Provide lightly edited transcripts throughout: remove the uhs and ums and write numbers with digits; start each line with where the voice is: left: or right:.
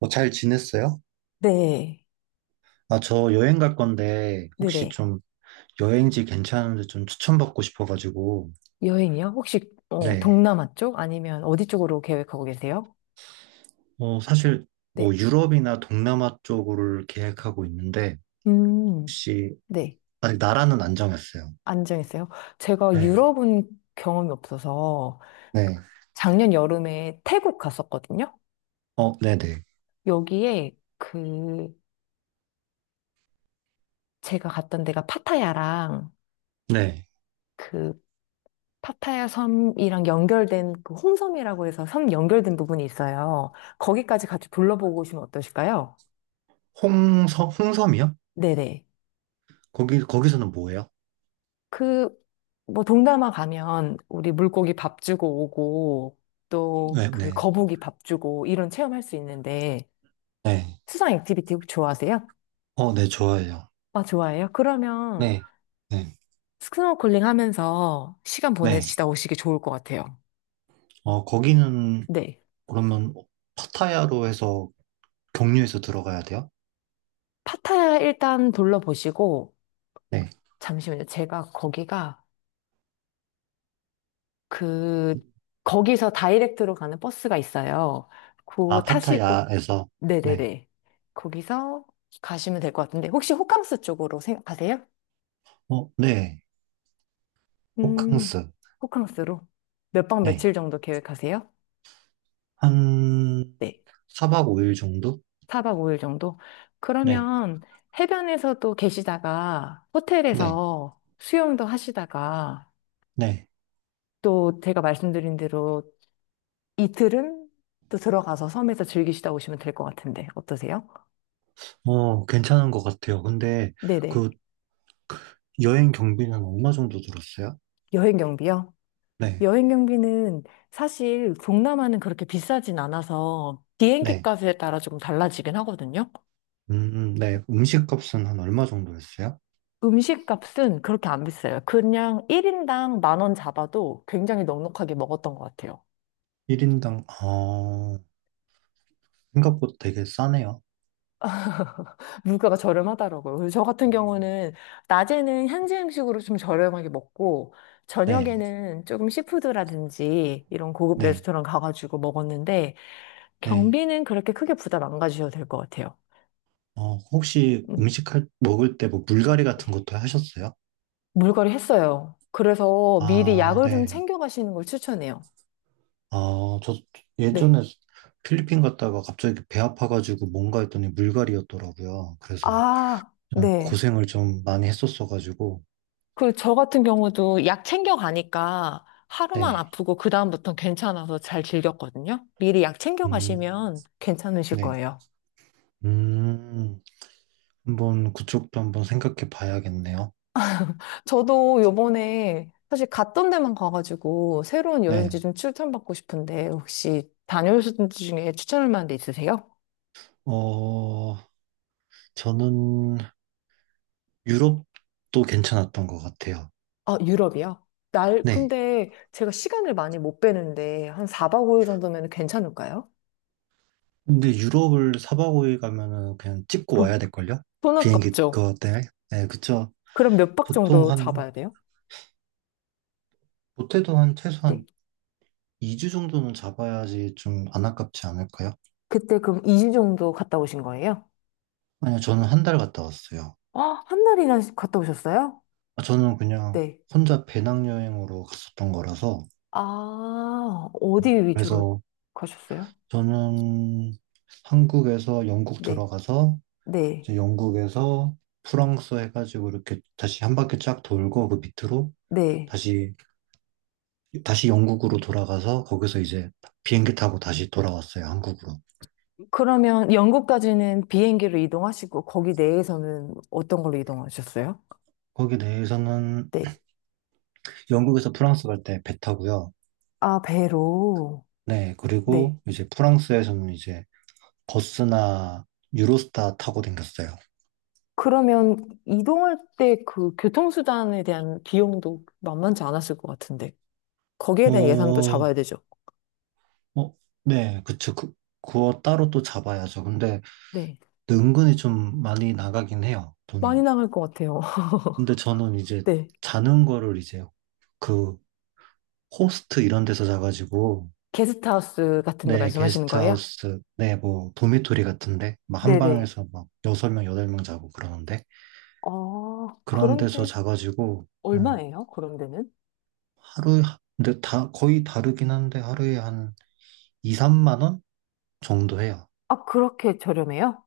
right: 잘 지냈어요?
left: 네.
right: 아, 저 여행 갈 건데, 혹시
left: 네네.
right: 좀 여행지 괜찮은데 좀 추천받고 싶어가지고.
left: 여행이요? 혹시
right: 네.
left: 동남아 쪽 아니면 어디 쪽으로 계획하고 계세요?
right: 사실 뭐
left: 네.
right: 유럽이나 동남아 쪽으로 계획하고 있는데,
left: 음,
right: 혹시,
left: 네.
right: 아직 나라는 안 정했어요.
left: 안 정했어요. 제가
right: 네.
left: 유럽은 경험이 없어서
right: 네.
left: 작년 여름에 태국 갔었거든요.
right: 네네.
left: 여기에 그 제가 갔던 데가 파타야랑
right: 네.
left: 그 파타야 섬이랑 연결된 그 홍섬이라고 해서 섬 연결된 부분이 있어요. 거기까지 같이 둘러보고 오시면 어떠실까요?
right: 홍섬, 홍섬이요?
left: 네네.
right: 거기서는 뭐예요?
left: 그, 뭐, 동남아 가면 우리 물고기 밥 주고 오고, 또
right: 네,
left: 그
right: 네.
left: 거북이 밥 주고, 이런 체험할 수 있는데,
right: 네.
left: 수상 액티비티 혹시 좋아하세요?
right: 네, 좋아해요.
left: 아, 좋아해요? 그러면
right: 네. 네.
left: 스노클링 하면서 시간
right: 네.
left: 보내시다 오시기 좋을 것 같아요.
right: 거기는
left: 네.
right: 그러면 파타야로 해서 경유해서 들어가야 돼요?
left: 파타야 일단 둘러보시고,
right: 네.
left: 잠시만요. 그, 거기서 다이렉트로 가는 버스가 있어요. 그거
right: 아,
left: 타시고,
right: 파타야에서. 네.
left: 네네네. 거기서 가시면 될 것 같은데, 혹시 호캉스 쪽으로 가세요?
right: 네.
left: 음,
right: 호캉스.
left: 호캉스로 몇 박
right: 네.
left: 며칠 정도 계획하세요?
right: 한,
left: 네.
right: 4박 5일 정도?
left: 4박 5일 정도?
right: 네.
left: 그러면 해변에서도 계시다가
right: 네.
left: 호텔에서 수영도 하시다가
right: 네.
left: 또 제가 말씀드린 대로 이틀은 또 들어가서 섬에서 즐기시다 오시면 될 것 같은데 어떠세요?
right: 괜찮은 것 같아요. 근데,
left: 네네.
right: 그, 여행 경비는 얼마 정도 들었어요?
left: 여행 경비요?
right: 네.
left: 여행 경비는 사실 동남아는 그렇게 비싸진 않아서 비행기
right: 네.
left: 값에 따라 조금 달라지긴 하거든요.
right: 음, 네. 음식 값은 한 얼마 정도 했어요?
left: 음식 값은 그렇게 안 비싸요. 그냥 1인당 만 원 잡아도 굉장히 넉넉하게 먹었던 것 같아요.
right: 1인당, 생각보다 되게 싸네요.
left: 물가가 저렴하더라고요. 그래서 저 같은 경우는 낮에는 현지 음식으로 좀 저렴하게 먹고
right: 네.
left: 저녁에는 조금 시푸드라든지 이런 고급
right: 네.
left: 레스토랑 가가지고 먹었는데
right: 네.
left: 경비는 그렇게 크게 부담 안 가지셔도 될 것 같아요.
right: 혹시
left: 음.
right: 먹을 때 뭐 물갈이 같은
left: 네.
right: 것도 하셨어요?
left: 물갈이 했어요. 그래서 미리
right: 아,
left: 약을 좀
right: 네.
left: 챙겨 가시는 걸 추천해요.
right: 아, 저
left: 네.
right: 예전에 필리핀 갔다가 갑자기 배 아파가지고 뭔가 했더니 물갈이였더라고요. 그래서
left: 아,
right: 그냥
left: 네.
right: 고생을 좀 많이 했었어가지고.
left: 그리고 저 같은 경우도 약 챙겨 가니까 하루만
right: 네.
left: 아프고 그다음부터는 괜찮아서 잘 즐겼거든요. 미리 약 챙겨
right: 음,
left: 가시면 괜찮으실
right: 네.
left: 거예요.
right: 음, 한번 그쪽도 한번 생각해 봐야겠네요.
left: 저도 요번에 사실 갔던 데만 가가지고 새로운
right: 네.
left: 여행지 좀 추천받고 싶은데 혹시 다녀오신 데 중에 추천할 만한 데 있으세요?
right: 어, 저는 유럽도 괜찮았던 것 같아요.
left: 아, 유럽이요?
right: 네.
left: 근데 제가 시간을 많이 못 빼는데, 한 4박 5일 정도면 괜찮을까요?
right: 근데 유럽을 사 박 오 일 가면은 그냥 찍고
left: 돈,
right: 와야 될걸요?
left: 돈
right: 비행기
left: 아깝죠?
right: 그거 때문에? 네, 그쵸.
left: 그럼 몇 박
right: 보통
left: 정도
right: 한,
left: 잡아야 돼요?
right: 못해도 한
left: 네.
right: 최소한 2주 정도는 잡아야지 좀 안 아깝지 않을까요?
left: 그때 그럼 2주 정도 갔다 오신 거예요?
right: 아니요, 저는 한 달 갔다 왔어요.
left: 아, 한 날이나 갔다 오셨어요?
right: 아, 저는 그냥
left: 네.
right: 혼자 배낭여행으로 갔었던 거라서,
left: 아, 어디 위주로
right: 그래서
left: 가셨어요?
right: 저는 한국에서 영국
left: 네.
right: 들어가서,
left: 네.
right: 이제 영국에서 프랑스 해가지고 이렇게 다시 한 바퀴 쫙 돌고 그 밑으로
left: 네.
right: 다시, 다시 영국으로 돌아가서 거기서 이제 비행기 타고 다시 돌아왔어요, 한국으로.
left: 그러면 영국까지는 비행기로 이동하시고, 거기 내에서는 어떤 걸로 이동하셨어요?
right: 거기 내에서는
left: 네.
right: 영국에서 프랑스 갈 때 배 타고요.
left: 아, 배로.
right: 네,
left: 네.
right: 그리고 이제 프랑스에서는 이제 버스나 유로스타 타고 댕겼어요.
left: 그러면 이동할 때 그 교통수단에 대한 비용도 만만치 않았을 것 같은데. 거기에 대한 예산도
right: 어,
left: 잡아야 되죠.
right: 어, 네, 그쵸. 그, 그거 따로 또 잡아야죠. 근데
left: 네.
right: 은근히 좀 많이 나가긴 해요,
left: 많이
right: 돈이.
left: 나갈 것 같아요.
right: 근데 저는 이제
left: 네.
right: 자는 거를 이제 그 호스트 이런 데서 자가지고,
left: 게스트하우스 같은 데
right: 네,
left: 말씀하시는 거예요?
right: 게스트하우스, 네, 뭐, 도미토리 같은데, 막 한
left: 네네.
right: 방에서 막 여섯 명 여덟 명 자고 그러는데,
left: 아,
right: 그런 데서
left: 그런데
right: 자가지고. 네,
left: 얼마예요? 그런데는?
right: 하루에, 근데 다, 거의 다르긴 한데 하루에 한 2, 3만 원 정도 해요.
left: 아, 그렇게 저렴해요?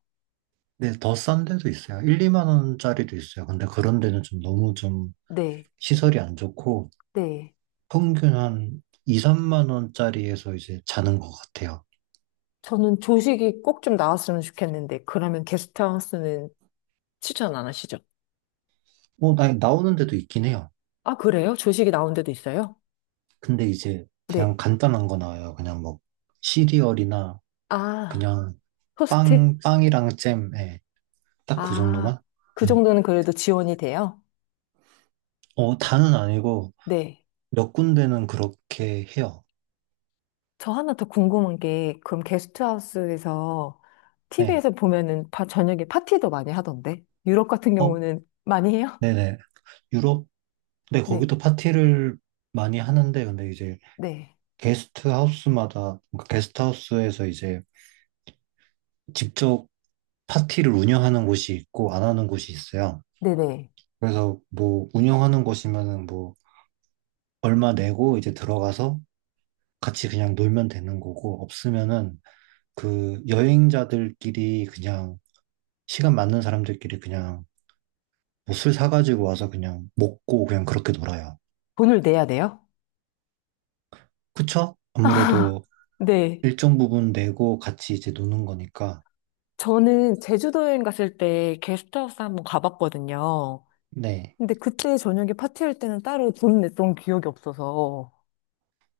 right: 근데 더 싼 데도 있어요. 1, 2만 원짜리도 있어요. 근데 그런 데는 좀 너무 좀
left: 네.
right: 시설이 안 좋고
left: 네.
right: 평균 한 2, 3만 원짜리에서 이제 자는 것 같아요.
left: 저는 조식이 꼭 좀 나왔으면 좋겠는데, 그러면 게스트하우스는 추천 안 하시죠?
right: 뭐, 나오는 데도 있긴 해요.
left: 아, 그래요? 조식이 나온 데도 있어요?
right: 근데 이제
left: 네.
right: 그냥 간단한 거 나와요. 그냥 뭐 시리얼이나
left: 아,
right: 그냥
left: 호스트?
right: 빵이랑 잼, 예. 딱 그
left: 아,
right: 정도만?
left: 그
right: 예.
left: 정도는 그래도 지원이 돼요?
right: 다는 아니고
left: 네.
right: 몇 군데는 그렇게 해요.
left: 저 하나 더 궁금한 게, 그럼 게스트하우스에서,
right: 네.
left: TV에서 보면은 바- 저녁에 파티도 많이 하던데? 유럽 같은
right: 어,
left: 경우는 많이 해요?
right: 네네. 유럽, 근데
left: 네,
right: 거기도 파티를 많이 하는데, 근데 이제
left: 네,
right: 게스트 하우스마다, 그러니까 게스트 하우스에서 이제 직접 파티를 운영하는 곳이 있고, 안 하는 곳이 있어요.
left: 네네.
right: 그래서 뭐, 운영하는 곳이면은 뭐, 얼마 내고 이제 들어가서 같이 그냥 놀면 되는 거고, 없으면은 그 여행자들끼리 그냥, 시간 맞는 사람들끼리 그냥 뭐술 사가지고 와서 그냥 먹고 그냥 그렇게 놀아요.
left: 돈을 내야 돼요?
right: 그쵸? 아무래도
left: 네.
right: 일정 부분 내고 같이 이제 노는 거니까.
left: 저는 제주도 여행 갔을 때 게스트하우스 한번 가봤거든요.
right: 네.
left: 근데 그때 저녁에 파티할 때는 따로 돈 냈던 기억이 없어서.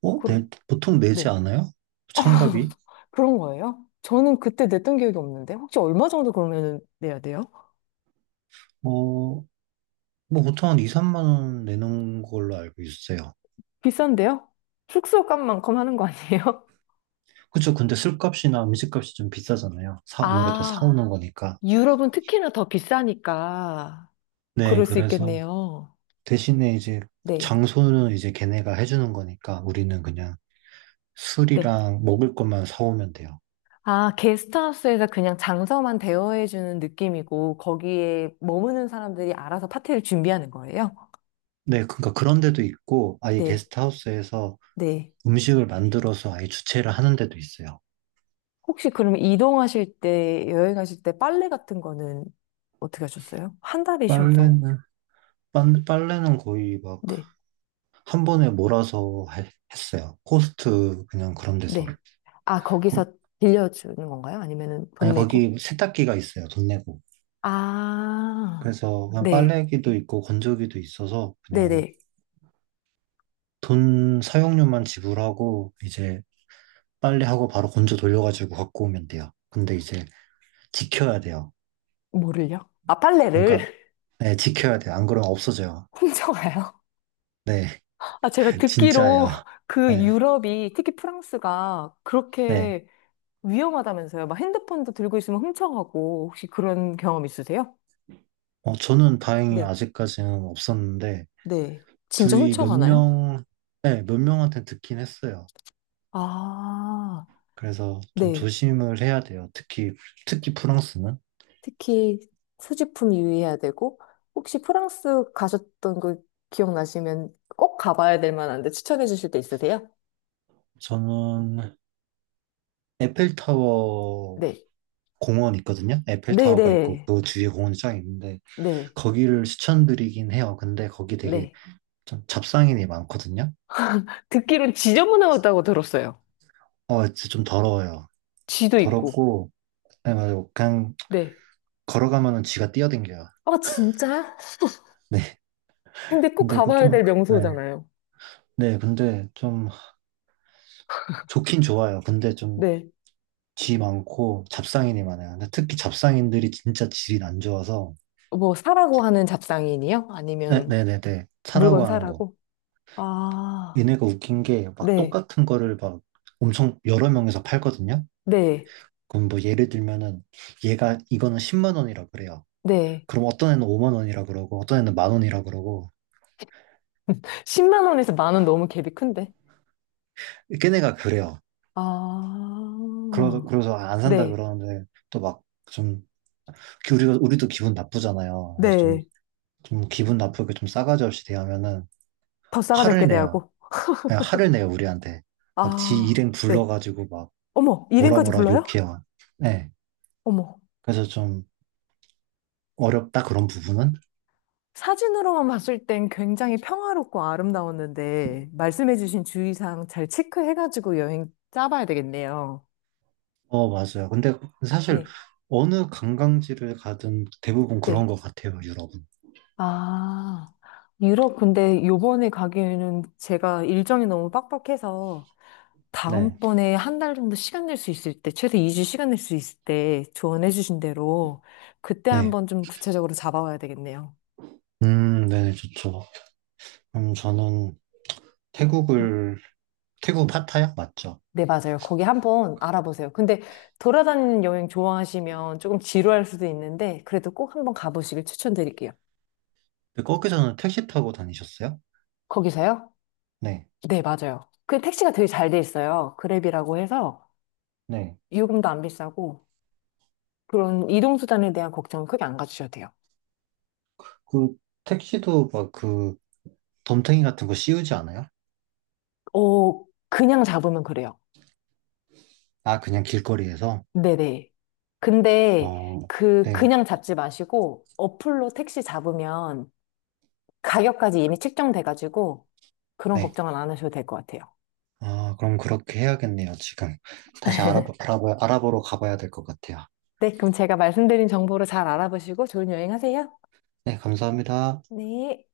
left: 그럼,
right: 네. 보통 내지
left: 네.
right: 않아요?
left: 어,
right: 참가비?
left: 그런 거예요? 저는 그때 냈던 기억이 없는데 혹시 얼마 정도 그러면 내야 돼요?
right: 뭐 보통 한 2, 3만 원 내는 걸로 알고 있어요.
left: 비싼데요? 숙소 값만큼 하는 거 아니에요?
right: 그쵸. 근데 술값이나 음식값이 좀 비싸잖아요. 아무래도
left: 아,
right: 사오는 거니까.
left: 유럽은 특히나 더 비싸니까
right: 네.
left: 그럴 수
right: 그래서
left: 있겠네요.
right: 대신에 이제
left: 네.
right: 장소는 이제 걔네가 해주는 거니까 우리는 그냥
left: 네.
right: 술이랑 먹을 것만 사오면 돼요.
left: 아, 게스트하우스에서 그냥 장소만 대여해주는 느낌이고 거기에 머무는 사람들이 알아서 파티를 준비하는 거예요?
right: 네. 그러니까 그런 데도 있고 아예
left: 네,
right: 게스트하우스에서
left: 네.
right: 음식을 만들어서 아예 주최를 하는 데도 있어요.
left: 혹시 그럼 이동하실 때, 여행하실 때 빨래 같은 거는 어떻게 하셨어요? 한 달이셔서.
right: 빨래는 빨래는 거의 막
left: 네,
right: 한 번에 몰아서 했어요. 코스트 그냥 그런 데서.
left: 네. 아,
right: 거,
left: 거기서 빌려주는 건가요? 아니면은 돈
right: 아니
left: 내고?
right: 거기 세탁기가 있어요. 돈 내고.
left: 아,
right: 그래서 그냥
left: 네,
right: 빨래기도 있고 건조기도 있어서 그냥
left: 네네.
right: 돈 사용료만 지불하고 이제 빨래하고 바로 건조 돌려가지고 갖고 오면 돼요. 근데 이제 지켜야 돼요.
left: 뭐를요? 아, 빨래를
right: 그러니까 네, 지켜야 돼요. 안 그러면 없어져요.
left: 훔쳐가요?
right: 네,
left: 아, 제가 듣기로
right: 진짜예요.
left: 그
right: 네,
left: 유럽이, 특히 프랑스가
right: 네.
left: 그렇게 위험하다면서요. 막 핸드폰도 들고 있으면 훔쳐가고, 혹시 그런 경험 있으세요?
right: 저는 다행히
left: 네,
right: 아직까지는 없었는데
left: 네. 진짜
right: 주위 몇
left: 훔쳐가나요?
right: 명, 네, 몇 명한테 듣긴 했어요.
left: 아,
right: 그래서 좀
left: 네.
right: 조심을 해야 돼요. 특히, 특히 프랑스는.
left: 특히 소지품 유의해야 되고, 혹시 프랑스 가셨던 거 기억나시면 꼭 가봐야 될 만한데 추천해 주실 데 있으세요?
right: 저는 에펠타워
left: 네.
right: 공원 있거든요. 에펠타워가 있고
left: 네네.
right: 그 주위에 공원이 쫙 있는데
left: 네.
right: 거기를 추천드리긴 해요. 근데 거기 되게
left: 네.
right: 좀 잡상인이 많거든요.
left: 듣기론 지저분하다고 들었어요.
right: 진짜 좀 더러워요.
left: 쥐도 있고.
right: 더럽고, 네, 맞아요. 그냥
left: 네.
right: 걸어가면은 쥐가 뛰어댕겨요.
left: 아, 진짜?
right: 네.
left: 근데 꼭
right: 근데 그
left: 가봐야
right: 좀,
left: 될
right: 네.
left: 명소잖아요.
right: 네, 근데 좀 좋긴 좋아요. 근데 좀
left: 네.
right: 쥐 많고 잡상인이 많아요. 근데 특히 잡상인들이 진짜 질이 안 좋아서
left: 뭐, 사라고 하는 잡상인이요?
right: 네,
left: 아니면
right: 네네네
left: 물건
right: 차라고 하는 거.
left: 사라고? 아,
right: 얘네가 웃긴 게 막
left: 네.
right: 똑같은 거를 막 엄청 여러 명에서 팔거든요.
left: 네.
right: 그럼 뭐 예를 들면은 얘가 이거는 10만 원이라 그래요.
left: 네.
right: 그럼 어떤 애는 5만 원이라 그러고 어떤 애는 만 원이라 그러고
left: 10만 원에서 만 원 너무 갭이 큰데.
right: 걔네가 그래요.
left: 아,
right: 그래서 안 산다
left: 네,
right: 그러는데 또 막 좀 우리가 우리도 기분 나쁘잖아요. 그래서 좀,
left: 네.
right: 좀 기분 나쁘게 좀 싸가지 없이 대하면은
left: 더 싸가지 없게
right: 화를 내요.
left: 대하고.
right: 그냥 화를 내요, 우리한테. 막 지
left: 아,
right: 일행
left: 네.
right: 불러가지고 막
left: 어머,
right: 뭐라
left: 이름까지
right: 뭐라
left: 불러요?
right: 욕해요. 네.
left: 어머.
right: 그래서 좀 어렵다, 그런 부분은?
left: 사진으로만 봤을 땐 굉장히 평화롭고 아름다웠는데, 말씀해주신 주의사항 잘 체크해가지고 여행 짜봐야 되겠네요.
right: 맞아요. 근데 사실
left: 네,
right: 어느 관광지를 가든 대부분 그런
left: 네.
right: 것 같아요, 유럽은.
left: 아, 유럽 근데 요번에 가기에는 제가 일정이 너무 빡빡해서,
right: 네.
left: 다음번에 한 달 정도 시간 낼 수 있을 때, 최소 2주 시간 낼 수 있을 때 조언해주신 대로, 그때
right: 네.
left: 한번 좀 구체적으로 잡아와야 되겠네요.
right: 네네, 좋죠. 저는
left: 네,
right: 태국을, 태국 파타야? 맞죠.
left: 네, 맞아요. 거기 한번 알아보세요. 근데 돌아다니는 여행 좋아하시면 조금 지루할 수도 있는데, 그래도 꼭 한번 가보시길 추천드릴게요.
right: 근데 거기서는 택시 타고 다니셨어요?
left: 거기서요?
right: 네.
left: 네, 맞아요. 그 택시가 되게 잘 돼 있어요. 그랩이라고 해서
right: 네.
left: 요금도 안 비싸고, 그런 이동수단에 대한 걱정은 크게 안 가지셔도 돼요.
right: 그 택시도 막 그 덤탱이 같은 거 씌우지 않아요?
left: 어, 그냥 잡으면 그래요.
right: 아, 그냥 길거리에서?
left: 네네. 근데
right: 어,
left: 그,
right: 네.
left: 그냥 잡지 마시고, 어플로 택시 잡으면 가격까지 이미 측정돼가지고, 그런
right: 네.
left: 걱정은 안 하셔도 될 것 같아요.
right: 아, 그럼 그렇게 해야겠네요, 지금. 다시 알아보러 가봐야 될 것 같아요.
left: 네, 그럼 제가 말씀드린 정보로 잘 알아보시고 좋은 여행 하세요.
right: 네, 감사합니다.
left: 네.